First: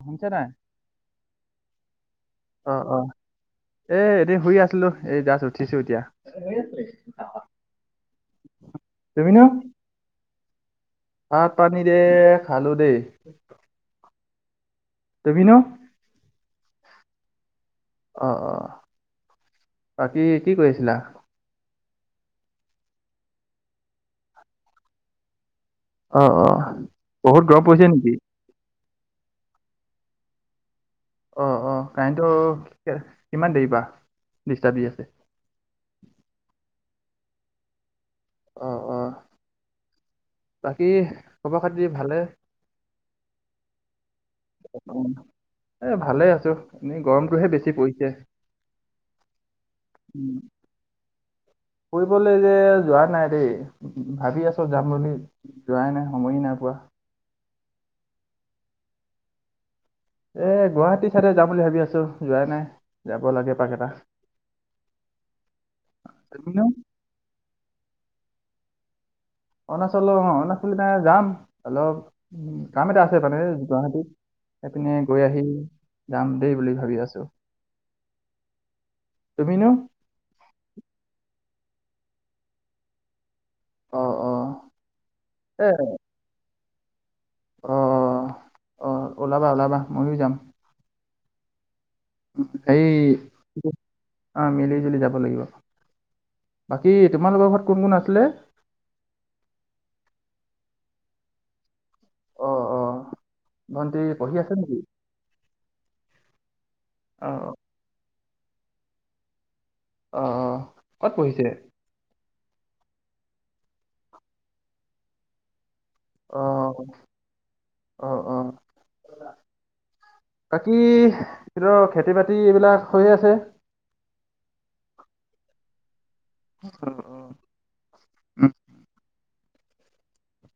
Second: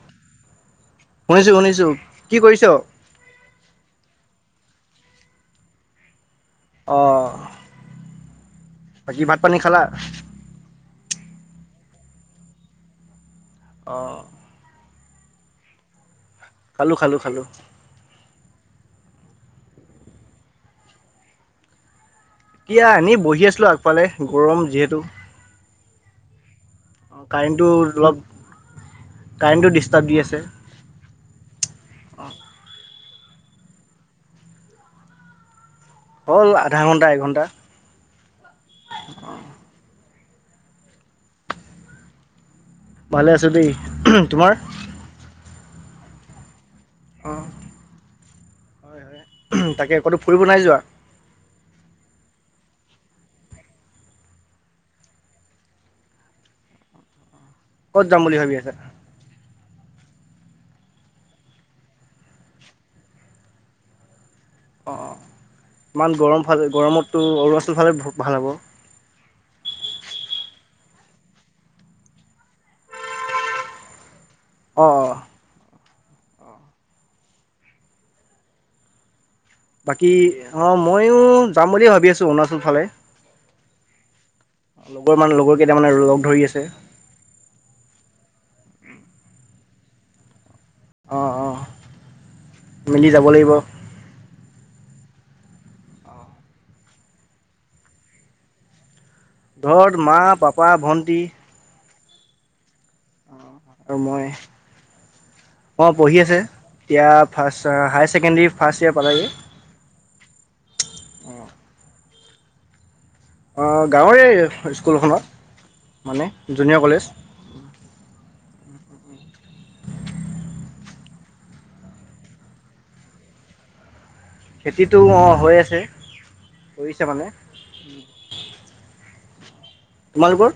আছে ন শুনিছো শুনিছো কি কৰিছ অ অ এ এনে শুই আছ ঠিলো এই জাছ উঠিছো এতিয়া। অ বাকী ভাত দেবনা পানী খালা ভাত পানী দে খালো দেই অ তুমি নো খালো খালো খালো অ অ বাকী কি কৰিছিলা? এতিয়া আনি বহি আছিলোঁ আগফালে গৰম যিহেতু অ অ বহুত গৰম কাৰেণ্টটো পৰিছে নেকি? অলপ কাৰেণ্টটো ডিষ্টাৰ্ব দি আছে অ অ কাৰেণ্টটো কিমান দেৰি পা ডিষ্টাৰ্ব দি আছে হ'ল আধা ঘণ্টা এঘণ্টা অ বাকী খবৰ খাতি ভালে ভালে আছো দেই তোমাৰ এ ভালে আছো এনেই অ গৰমটোহে বেছি পৰিছে হয় হয় তাকে ক'তো ফুৰিব নাই যোৱা কৰিবলৈ যে যোৱা নাই দেই ভাবি আছো যাম বুলি যোৱাই নাই সময় নাই পোৱা ক'ত যাম বুলি ভাবি আছা? এ গুৱাহাটী চাইডে যাম বুলি ভাবি আছো যোৱাই নাই যাব লাগে পাক এটা অঁ অঁ ইমান গৰম তুমিনো ফালে গৰমতো অৰুণাচল ফালে ভাল হ'ব অৰুণাচল অ অৰুণাচল এ যাম অলপ উ কাম এটা আছে মানে গুৱাহাটী অ সেইপিনে অ গৈ আহি যাম দেই বুলি ভাবি আছো তুমিনো বাকী অ ময়ো যাম বুলিয়ে ভাবি আছো অৰুণাচল ফালে অ অ লগৰ মানে লগৰ কেইটামানে লগ ধৰি আছে আহ আহ ওলাবা ওলাবা ময়ো যাম অঁ অঁ এই অঁ মিলি জুলি যাব লাগিব বাকী তোমালোকৰ ঘৰত কোন কোন আছিলে? ঘৰত মা পাপা ভন্টি ভণ্টি পঢ়ি আছে নেকি? অঁ পঢ়ি আছে এতিয়া অ অ first year secondary first year পালেগে অহ কত পঢ়িছে? অ গাঁৱৰে স্কুলখনত মানে অ জুনিয়ৰ কলেজ অ অ বাকী খেতি বাতি এইবিলাক হৈয়ে আছে খেতিটো অ হৈ আছে কৰিছে মানে উম। তোমালোকৰ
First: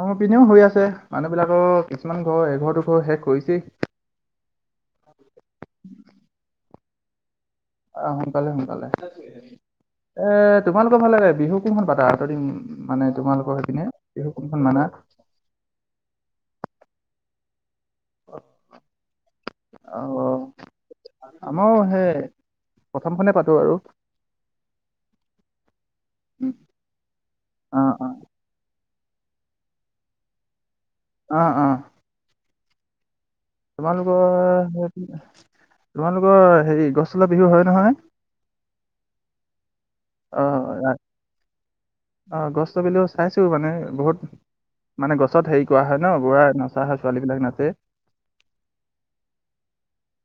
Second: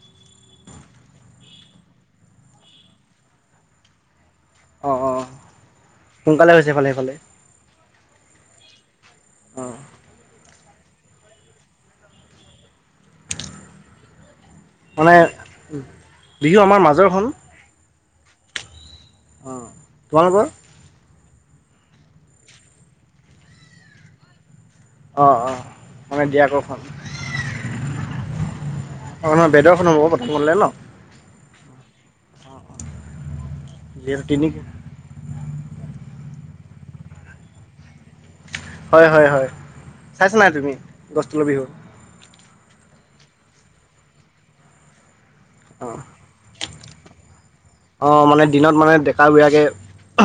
আমাৰ পিনেও হৈ আছে মানুহবিলাকৰ কিছুমান ঘৰ এঘৰ দুঘৰ শেষ কৰিছেই অঁ অঁ সোনকালে হৈছেফালে সেইফালে আহ সোনকালে সোনকালে অ এ তোমালোকৰ ফালে বিহু কোনখন পাতা তহতি মানে তোমালোকৰ সেইপিনে বিহু কোনখন মানা মানে বিহু আমাৰ মাজৰখন অ [unintelligible] অঁ তোমালোকৰ আমাৰ সেই প্ৰথমখনে পাতো আৰু অ অ মানে দিৰাক খন অ অ অ ন বেদৰখন হব প্ৰথম খন হ'লে ন অ অ যিহেতু তিনি তোমালোকৰ তোমালোকৰ হেৰি গছতলৰ বিহু হয় নহয় হয় হয় হয় চাইছা অ নাই তুমি গছ তলৰ বিহু অ গছ তলৰ বিহু চাইছো মানে বহুত মানে গছ ওচত হেৰি কৰা হয় ন বোৰা নচা হয় ছোৱালী বিলাক নাচে অ মানে দিনত মানে ডেকা বিলাকে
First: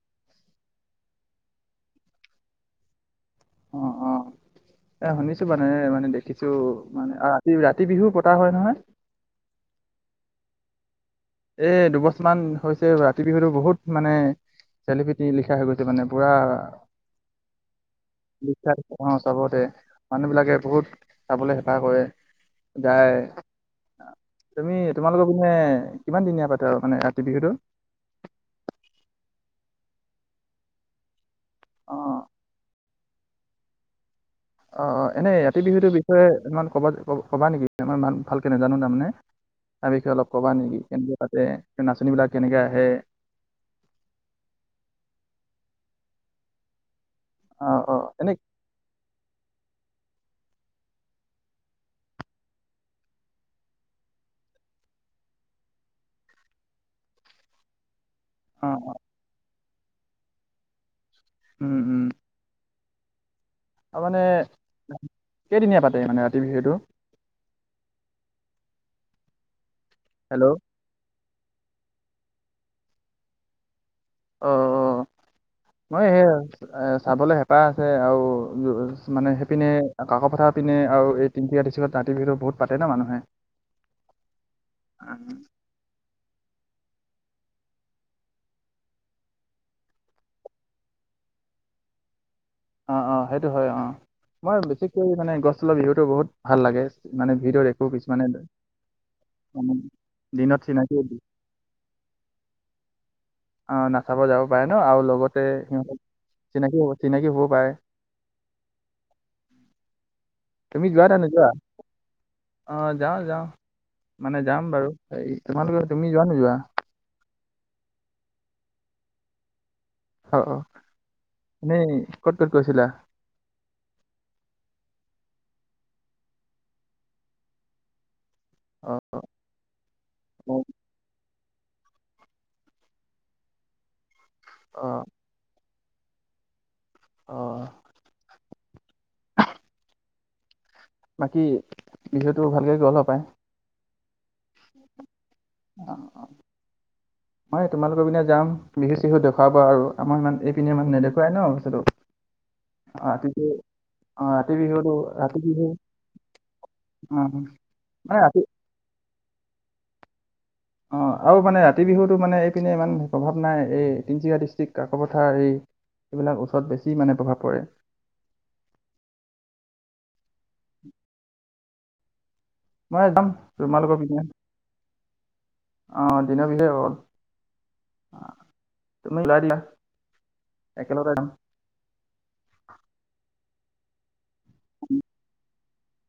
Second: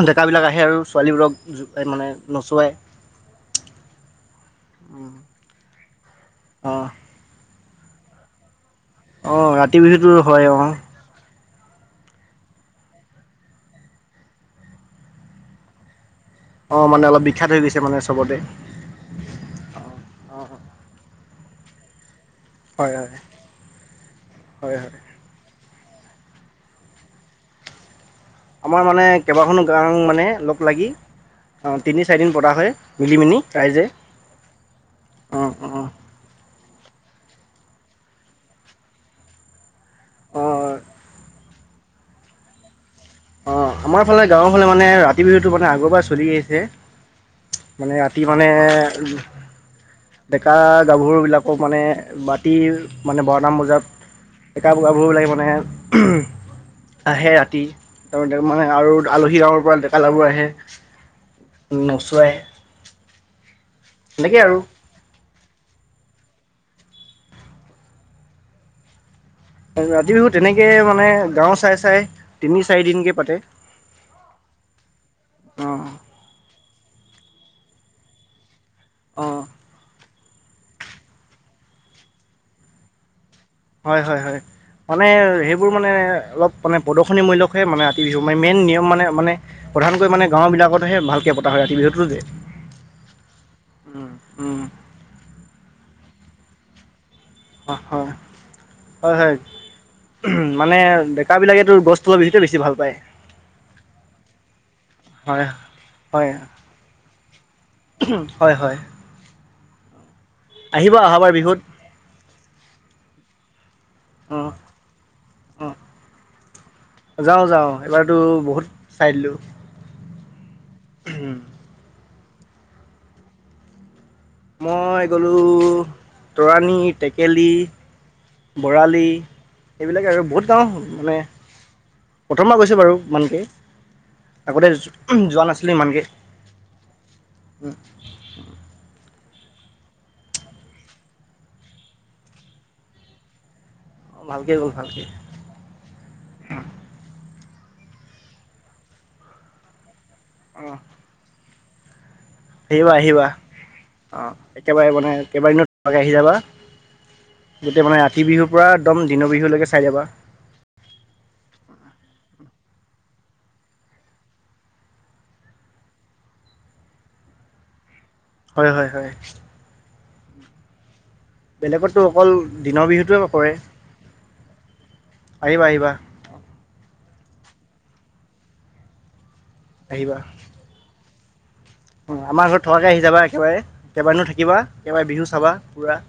ডেকাবিলাক আহে আৰু ছোৱালীবোৰক মানে নচোৱায় অ অ এ শুনিছো মানে মানে দেখিছো অঁ মানে ৰাতি ৰাতি ৰাতি বিহুও পতা হয় নহয় অ কাতি বিহুটো হয় অ এ দুবছৰমান হৈছে ৰাতি বিহুতো বহুত মানে চেলি পিটি নিলিখা হৈ গৈছে মানে পুৰা অঁ মানে অলপ বিখ্যাত হৈ গৈছে মানে চবতে বিখ্যাত চবতে অঁ অঁ মানুহবিলাকে বহুত চাবলৈ হেঁপাহ কৰে হয় হয় যায় হয় তুমি হয় তোমালোকৰ পিনে কিমান দিনীয়া পাতে আৰু মানে ৰাতি বিহুটো আমাৰ মানে কেইবাখনো গাঙ মানে লগ লাগি অ তিনি চাৰিদিন পতা হয়। মিলি মিনি ৰাইজে অ অ এনেই অঁ ৰাতি অঁ বিহুটোৰ বিষয়ে ইমান ক'বা ক'বা নেকি মানে ভালকে নাজানো তাৰমানে তাৰ বিষয়ে অলপ ক'বা অঁ নেকি কেনেকৈ পাতে নাচনীবিলাক কেনেকে আহে অঁ আমাৰ ফালে গাঁৱৰ ফালে মানে ৰাতি বিহুটো মানে আগৰ পৰাই চলি আহিছে। অ অ মানে ৰাতি এনে মানে ডেকা গাভৰুবিলাকক মানে মাটি মানে বাৰটামান বজাত ডেকা বগাবোৰ লাগি মানে আহে ৰাতি তাৰ অ মানে অ আৰু আলহী আৰু দেকালৰাবোৰ আহে নচুৱাই। তাৰ মমানে তেনেকে আৰু কেইদিনীয়া পাতে মানে ৰাতি বিহুটো। ৰাতি বিহু হেল্ল' তেনেকৈ মানে গাঁও চাই চাই তিনি চাৰিদিনকৈ পাতে। অ অ অঁ মই সে চাবলৈ হেঁপাহ আছে আৰু। উ মানে অঁ সেইপিনে কষ পথা পিনে আৰু এই তিনিকি আতিছিলত দাঁতি বিহুো বহুত পাতে ন মানুহে। হয় হয় হয় মানে সেইবোৰ মানে। অলপ মানে প্ৰদশনীমূল্যহে মানে আতি বিহু মানে মেইন নিয়ম মানে মানে প্ৰধানকৈ মানে গাঁওবিলাকতহে ভালকে। পতা হয় ৰাতি বিহুটো যে। অ অ সেইটো হয় অ মই বিষেকৈ মানে গছ তলৰ বিহুতটো বহুত ভাল লাগে। মানে ভিতৰত হয় একো হয় কিছুমানে। হয় হয় মানে দিনত মানে চিনাকি ডেকা বিলাকে তো গছ তলৰ বিহুতোহে বেছি ভাল পায়। অ নচাব যাব পাৰে ন আৰু লগতে হয় সিহঁত হয় চিনাকি চিনাকি হব পাৰে। হয় হয় আহিব অহাবাৰ বিহুত। আহ যাওঁ যাওঁ মানে অ', যাম বাৰু হে তোমালোকে তুমি যোৱা নো যোৱা। যাওঁ যাওঁ এইবাৰতো বহুত চাই দিলোঁ। অ অ এনেই ক'ত ক'ত গৈছিলা? মই গ'লোঁ তৰাণী টেকেলি। অ', বৰালি এইবিলাক আৰু বহুত অ', গাওঁ মানে। প্ৰথম পৰা গৈছে বাৰু ইমানকে আগতে অ', যোৱা নাছিল? কেলে অ। ইমানক উম। বাকী বিষয়টো ভালেই গল পায়। অ ভালকে গ'ল ভালকে। মই তোমালোকৰ পিনে যাম বিহু চিহু দেখুৱাবা আৰু আমাৰ ইমান এই পিনে অ', ইানে নেদেখুৱাই ন বস্তুটো। আহিবা আহিবা ৰাতিটো অ অ', ৰাতি বিহুটো একেবাৰে মানে ৰাতি বিহু কেইবাৰিনতমাকে আহি যাবা। অ', গোটেই মানে ৰাতি বিহুৰ পৰা একদম দিনৰ বিহুলৈকে চাই যাবা। অঁ আৰু মানে ৰাতি বিহুতো মানে এইপিনে ইমান প্ৰভাৱ নাই এই তিনিচুকীয়া ডিষ্ট্ৰিক্ কাকপথাৰ এই। এইবিলাক ওচৰত বেছি মানে প্ৰভাৱ পৰে। হয় হয় হয় উ বেলেগতো অকল। দিনৰ মই যাম বিহুটোৱে কৰে তোমালোকৰ পিনে আহিবা আহিবা আহ দিনৰ বিধে হ'ল। তুমি উলাই দিলা। আহিবা। আমাৰ ঘৰত থকাকে আহি যাবা একেবাৰে কেইবাদিনো থাকিবা একেবাৰে বিহু চাবা পুৰা।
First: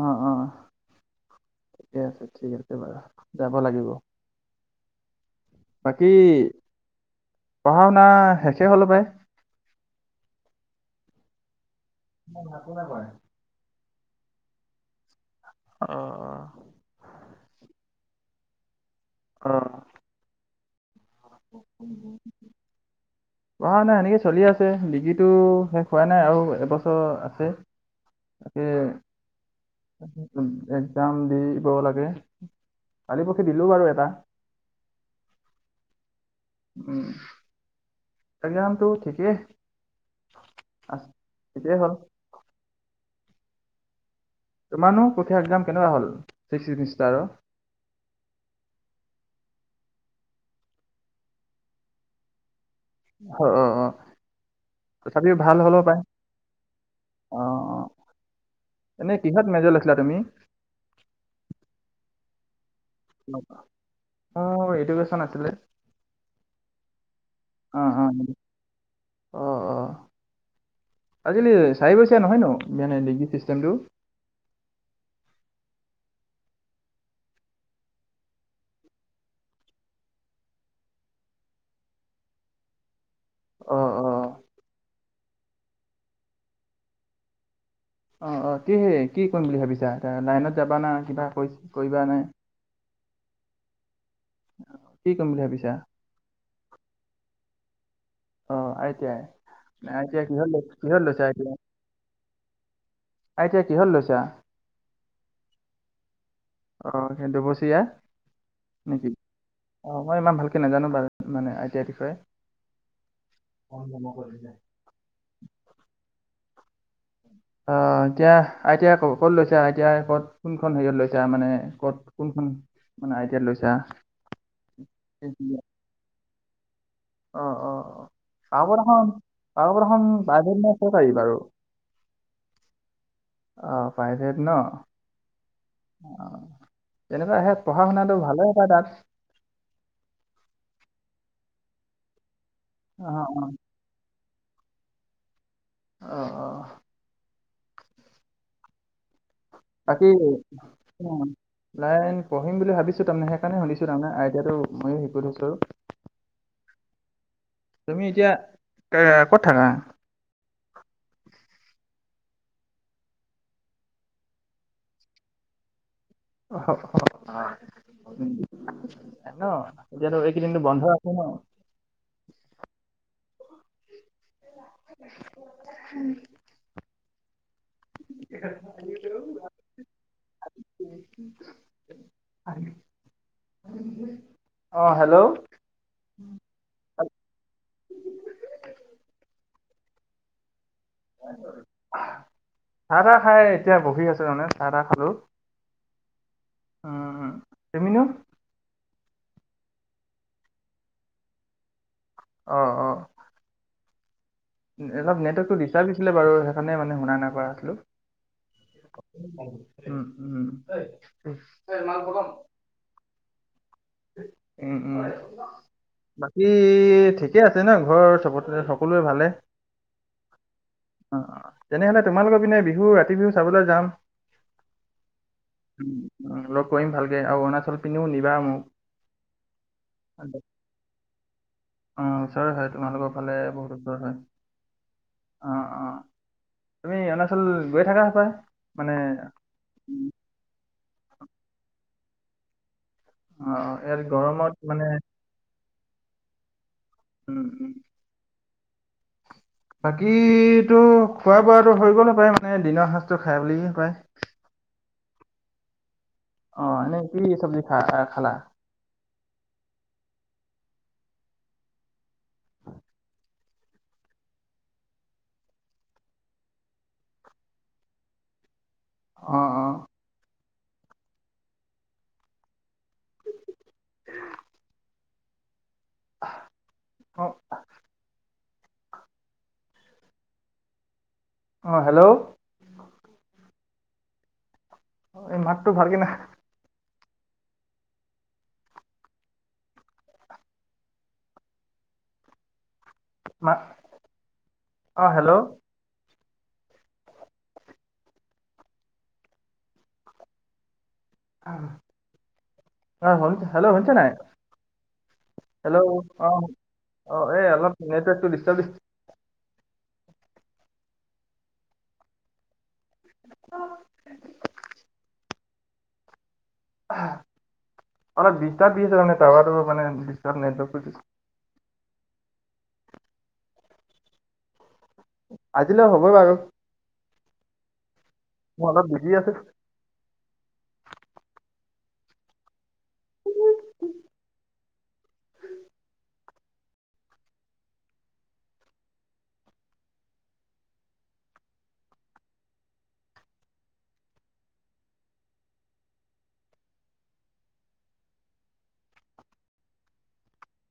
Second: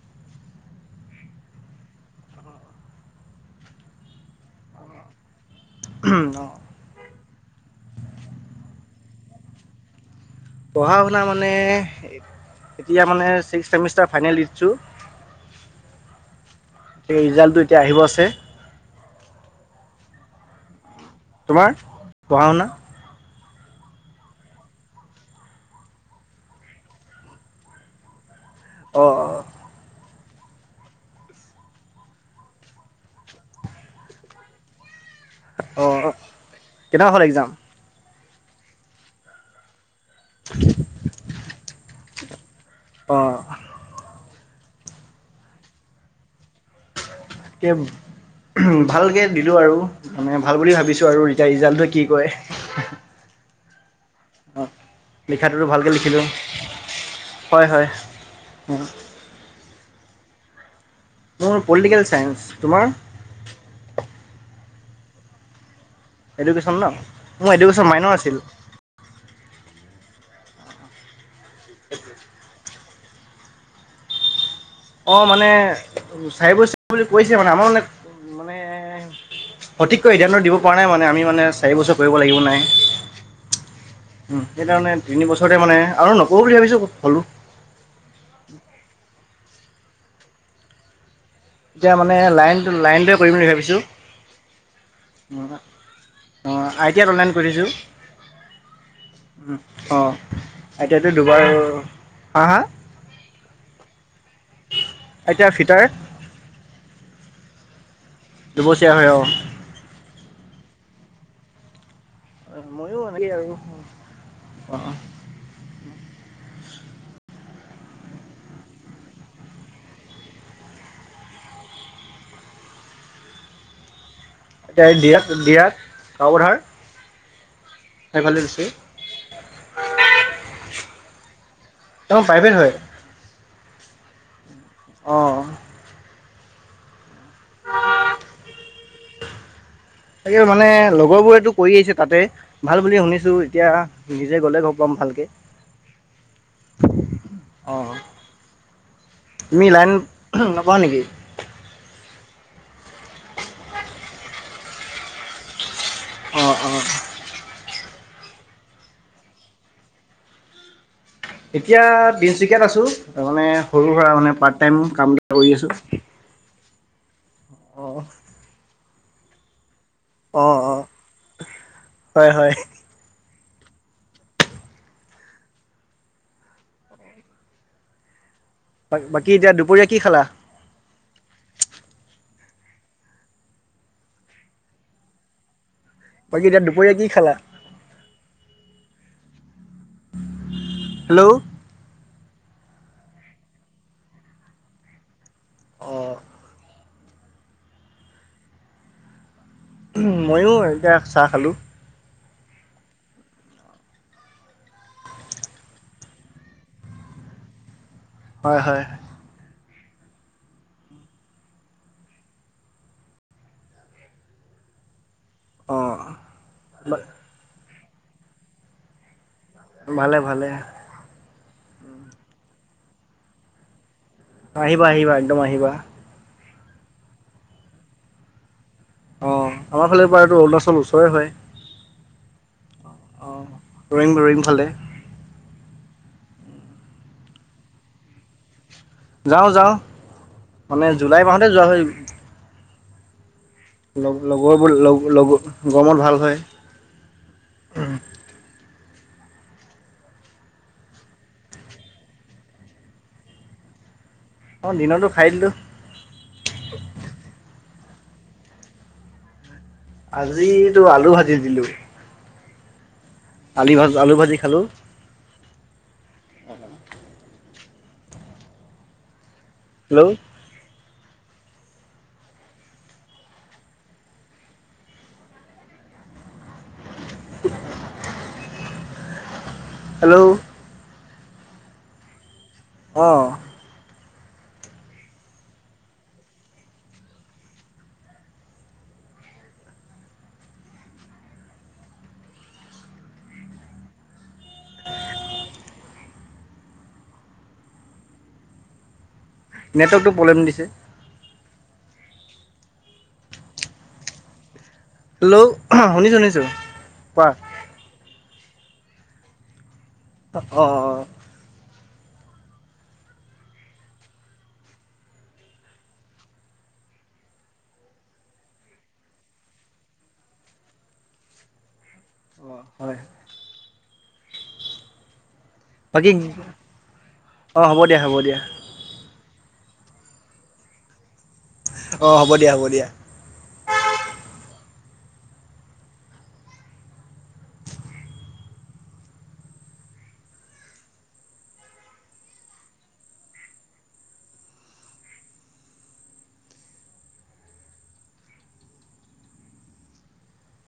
অঁ অঁ ঠিকে আছে ঠিক আছে বাৰু যাব লাগিব? বাকী অঁ পঢ়া শুনা শেষে হল হপাই। পঢ়া শুনা মানে এতিয়া মানে্সমষ্টাৰ ফাইনেল দিছো। অ'। এ ৰিজাল্টটো এতিয়া আহিব আছে? অ তোমাৰ পঢ়া শুনা। পঢ়া শুনা সেনেকে চলি আছে ডিগ্ৰীটো শেষ হোৱা নাই আৰু এবছৰ আছে। তাকে অঁ অঁ এক্জাম দিব লাগে। কালি পকী দিলোঁ বাৰু এটা। অ কেনেকা হ'ল এক্জাম। এক্ৰামতটো ঠিকেই আ ঠিকেই হ'ল। অ তোমাৰ নো কঠিয়া এক্জাম কেনেকুৱা হ'ল ছিক্সমিষ্টাৰৰ? কেম উ ভালকে দিলো আৰু মানে ভাল বুলি ভাবিছো আৰু ৰিজাল্টে কি কৰে। অ অ অ অঁ তথাপিও ভাল লিখাটোতো হ'লেও ভালকৈ পায় লিখিলোঁ অ হয় অ হয় এনেই কিহত মেজৰ লৈছিলা তুমি। মোৰ পলিটিকেল চায়ন্ঞ্চ। অ এডুকেচন আছিলে। এডকেশ্বন ন মোৰ এডুকেশ্বন অ', অ', মাইনৰ আছিল। আজি চাই বৈচিয়া নহয় ন মানে লেগি চিষ্টেমটো অ মানে চাই ব বুলি কৈছে মানে আমাৰ মানে মানে সঠিককৈ সিদ্ধান্ত দিব পৰা নাই মানে আমি মানে চাৰি বছৰ কৰিব লাগিব নাই অ অ সেইকাৰণে তিন বছৰতে মানে আৰু নকৰওঁঁ বুলি ভাবিছোঁ হ'লো অ অ কি হে কি কৰিম বুলি ভাবিছা এ লাইনত যাবা না কিবা কৰি এতিয়া কৰিবা মানে নে লাইন লাইনটোৱে কৰিম বুলি ভাবিছো কি কৰিম বুলি ভাবিছা অঁ আইটিয়াত অনলাইন কৰি দিছোঁ অ আই টি আই উ অ আই টি আই কিহত লৈছা কিহত এতিয়াতো দুবাৰ হা হা আইতিয়া কি হলত লৈছা এতিয়া ফিটাৰ অ সেই দুবছৰীয়া দুবছৰীয়া হয় নেকি অঁ অ মই ইমান ভাল নাজানো বাৰুঁ মানে আইটিয়া বিষয়ে অ ময়ো এনেকেই আৰু অ অ [unintelligible] আহ এতিয়া আইতাই ক'ত লৈছো আইতাই ক'ত কোনখন হেৰিয়ত লৈছো মানে ক'ত কোনখন মানে আইতিয়া লৈছা এয়া দিৰাক দিৰাক কাপথাৰ অ অ অ কাকপথাৰ খন কাকপথাৰ খন ৰ্প্ৰা ইভেট নে চৰকাৰী বাৰু তেওঁ প্ৰাইভেট হয় অ ৰ্প্ৰাইভেড ন। অঁ অ তেনেকুৱা আহে পঢ়া শুনাটো ভালে পায় তাত। তাকে মানে লগৰ বোৰেতটো কৰি আহিছে তাতে ভাল বুলি অ শুনিছো অ এতিয়া। নিজে গ'লে গ পাম ভালকে। অহ অহ। অ। বাকী লাইন। পঢ়ম বুলি ভাবছো তাৰমানে হেইকানে শুনিছো তাৰমানে আইটিয়াটো মই শিকি থছোঁ। অঁ অঁ। তুমি এতিয়া এ ক'ত থাকা। এতিয়া তিনিচুকীয়াত আছোঁ তাৰ মানে সৰু সুৰা মানে পাৰ্ট টাইম কাম বিলাক কৰি আছোঁ। অঁ ন। এতিয়াতো অঁ এইকেইদিনো অঁ বন্ধ আছে ন। হয় হয় হুম। বাকী এতিয়া দুপৰীয়া কি খেলা। অ হেল্ল'। বাকী এতিয়া দুপৰীয়া কি খেলা। হেল্ল'। চাহ তাহ খাই এতিয়া বহি আছে মানে চাহ তাহ খালো। অ। উ তুমি নো। ময়ো এতিয়া চাহ খালো। অ অ। এলপ নেটৱৰ্কটো ডিষ্টাপ দিছিলে বাৰু সেইকানে মানে শুনা নাই কৰা আছিলো। হয় হয় উম উম মাল প্ৰথম। উম উম। অঁ বাকী ঠিকেই আছে ন ঘৰ চবতে সকলোৱে ভালে। ভালে ভালে। অ', অ', তেনেহ'লে তোমালোকৰ পিনে বিহু ৰাতি বিহু চাবলৈ যাম। আহিবা আহিবা একদম আহিবা। উম, উম, লগ কৰিম ভালকে আৰু অৰুণাচল পিনেও নিবা মোক। অ আমাৰ ফালে পৰা এইটো অৰুণাচলৰ ওচৰৰে হয়। অ ওচৰৰে হয়। তোমালোকৰ ফালে অ বহুত ওচৰ হয়। ৰইম ৰইম ফালে। অ', অ তুমি অৰুণাচল গৈ থাকা হপাই মানে। যাওঁ যাওঁ মানে জুলাই মাহতে যোৱা হয়। অ', ইয়াত গৰমত লগৰবোৰ মানে লগ গৰমত ভাল হয়। উম উম। বাকীটো খোৱা বোৱাটো হৈ গ'ল হপাই মানে দিনৰ সাঁজটো খাই বুলি কৈ। দিনতো খাই দিলোঁ। অ এনে কি চব্জি খা খালা। আজি আলু ভাজি দিলো। আলি ভাজ আলু ভাজি খালো। অ। অ অ হেল্ল'। অ [unintelligible] হেল্ল'। অ হেল্ল'। অ। এই মাতটো ভাল কে নাই অ হেল্ল' নেটৱৰ্কটো প্ৰব্লেম দিছে। অ হেল্ল' শুনিছ নাই? হেল্ল' শুনিছোঁ অ শুনিছোঁ অ কোৱা এই অলপ নেটৱৰ্ক টো দিছতাপ দিছে। অ। [unintelligible] আহ অলপ দিছতাপ দি আছে মানে টাউৱাৰটো মানে দিছতাপ নেটৱৰ্কটো অ হয় আজিলৈ বাকী হ'বই বাৰু। অ হ'ব দিয়া হ'ব দি মই অলপ বিজি আছোঁ। অ হ'ব দিয়া হ'ব দিয়া।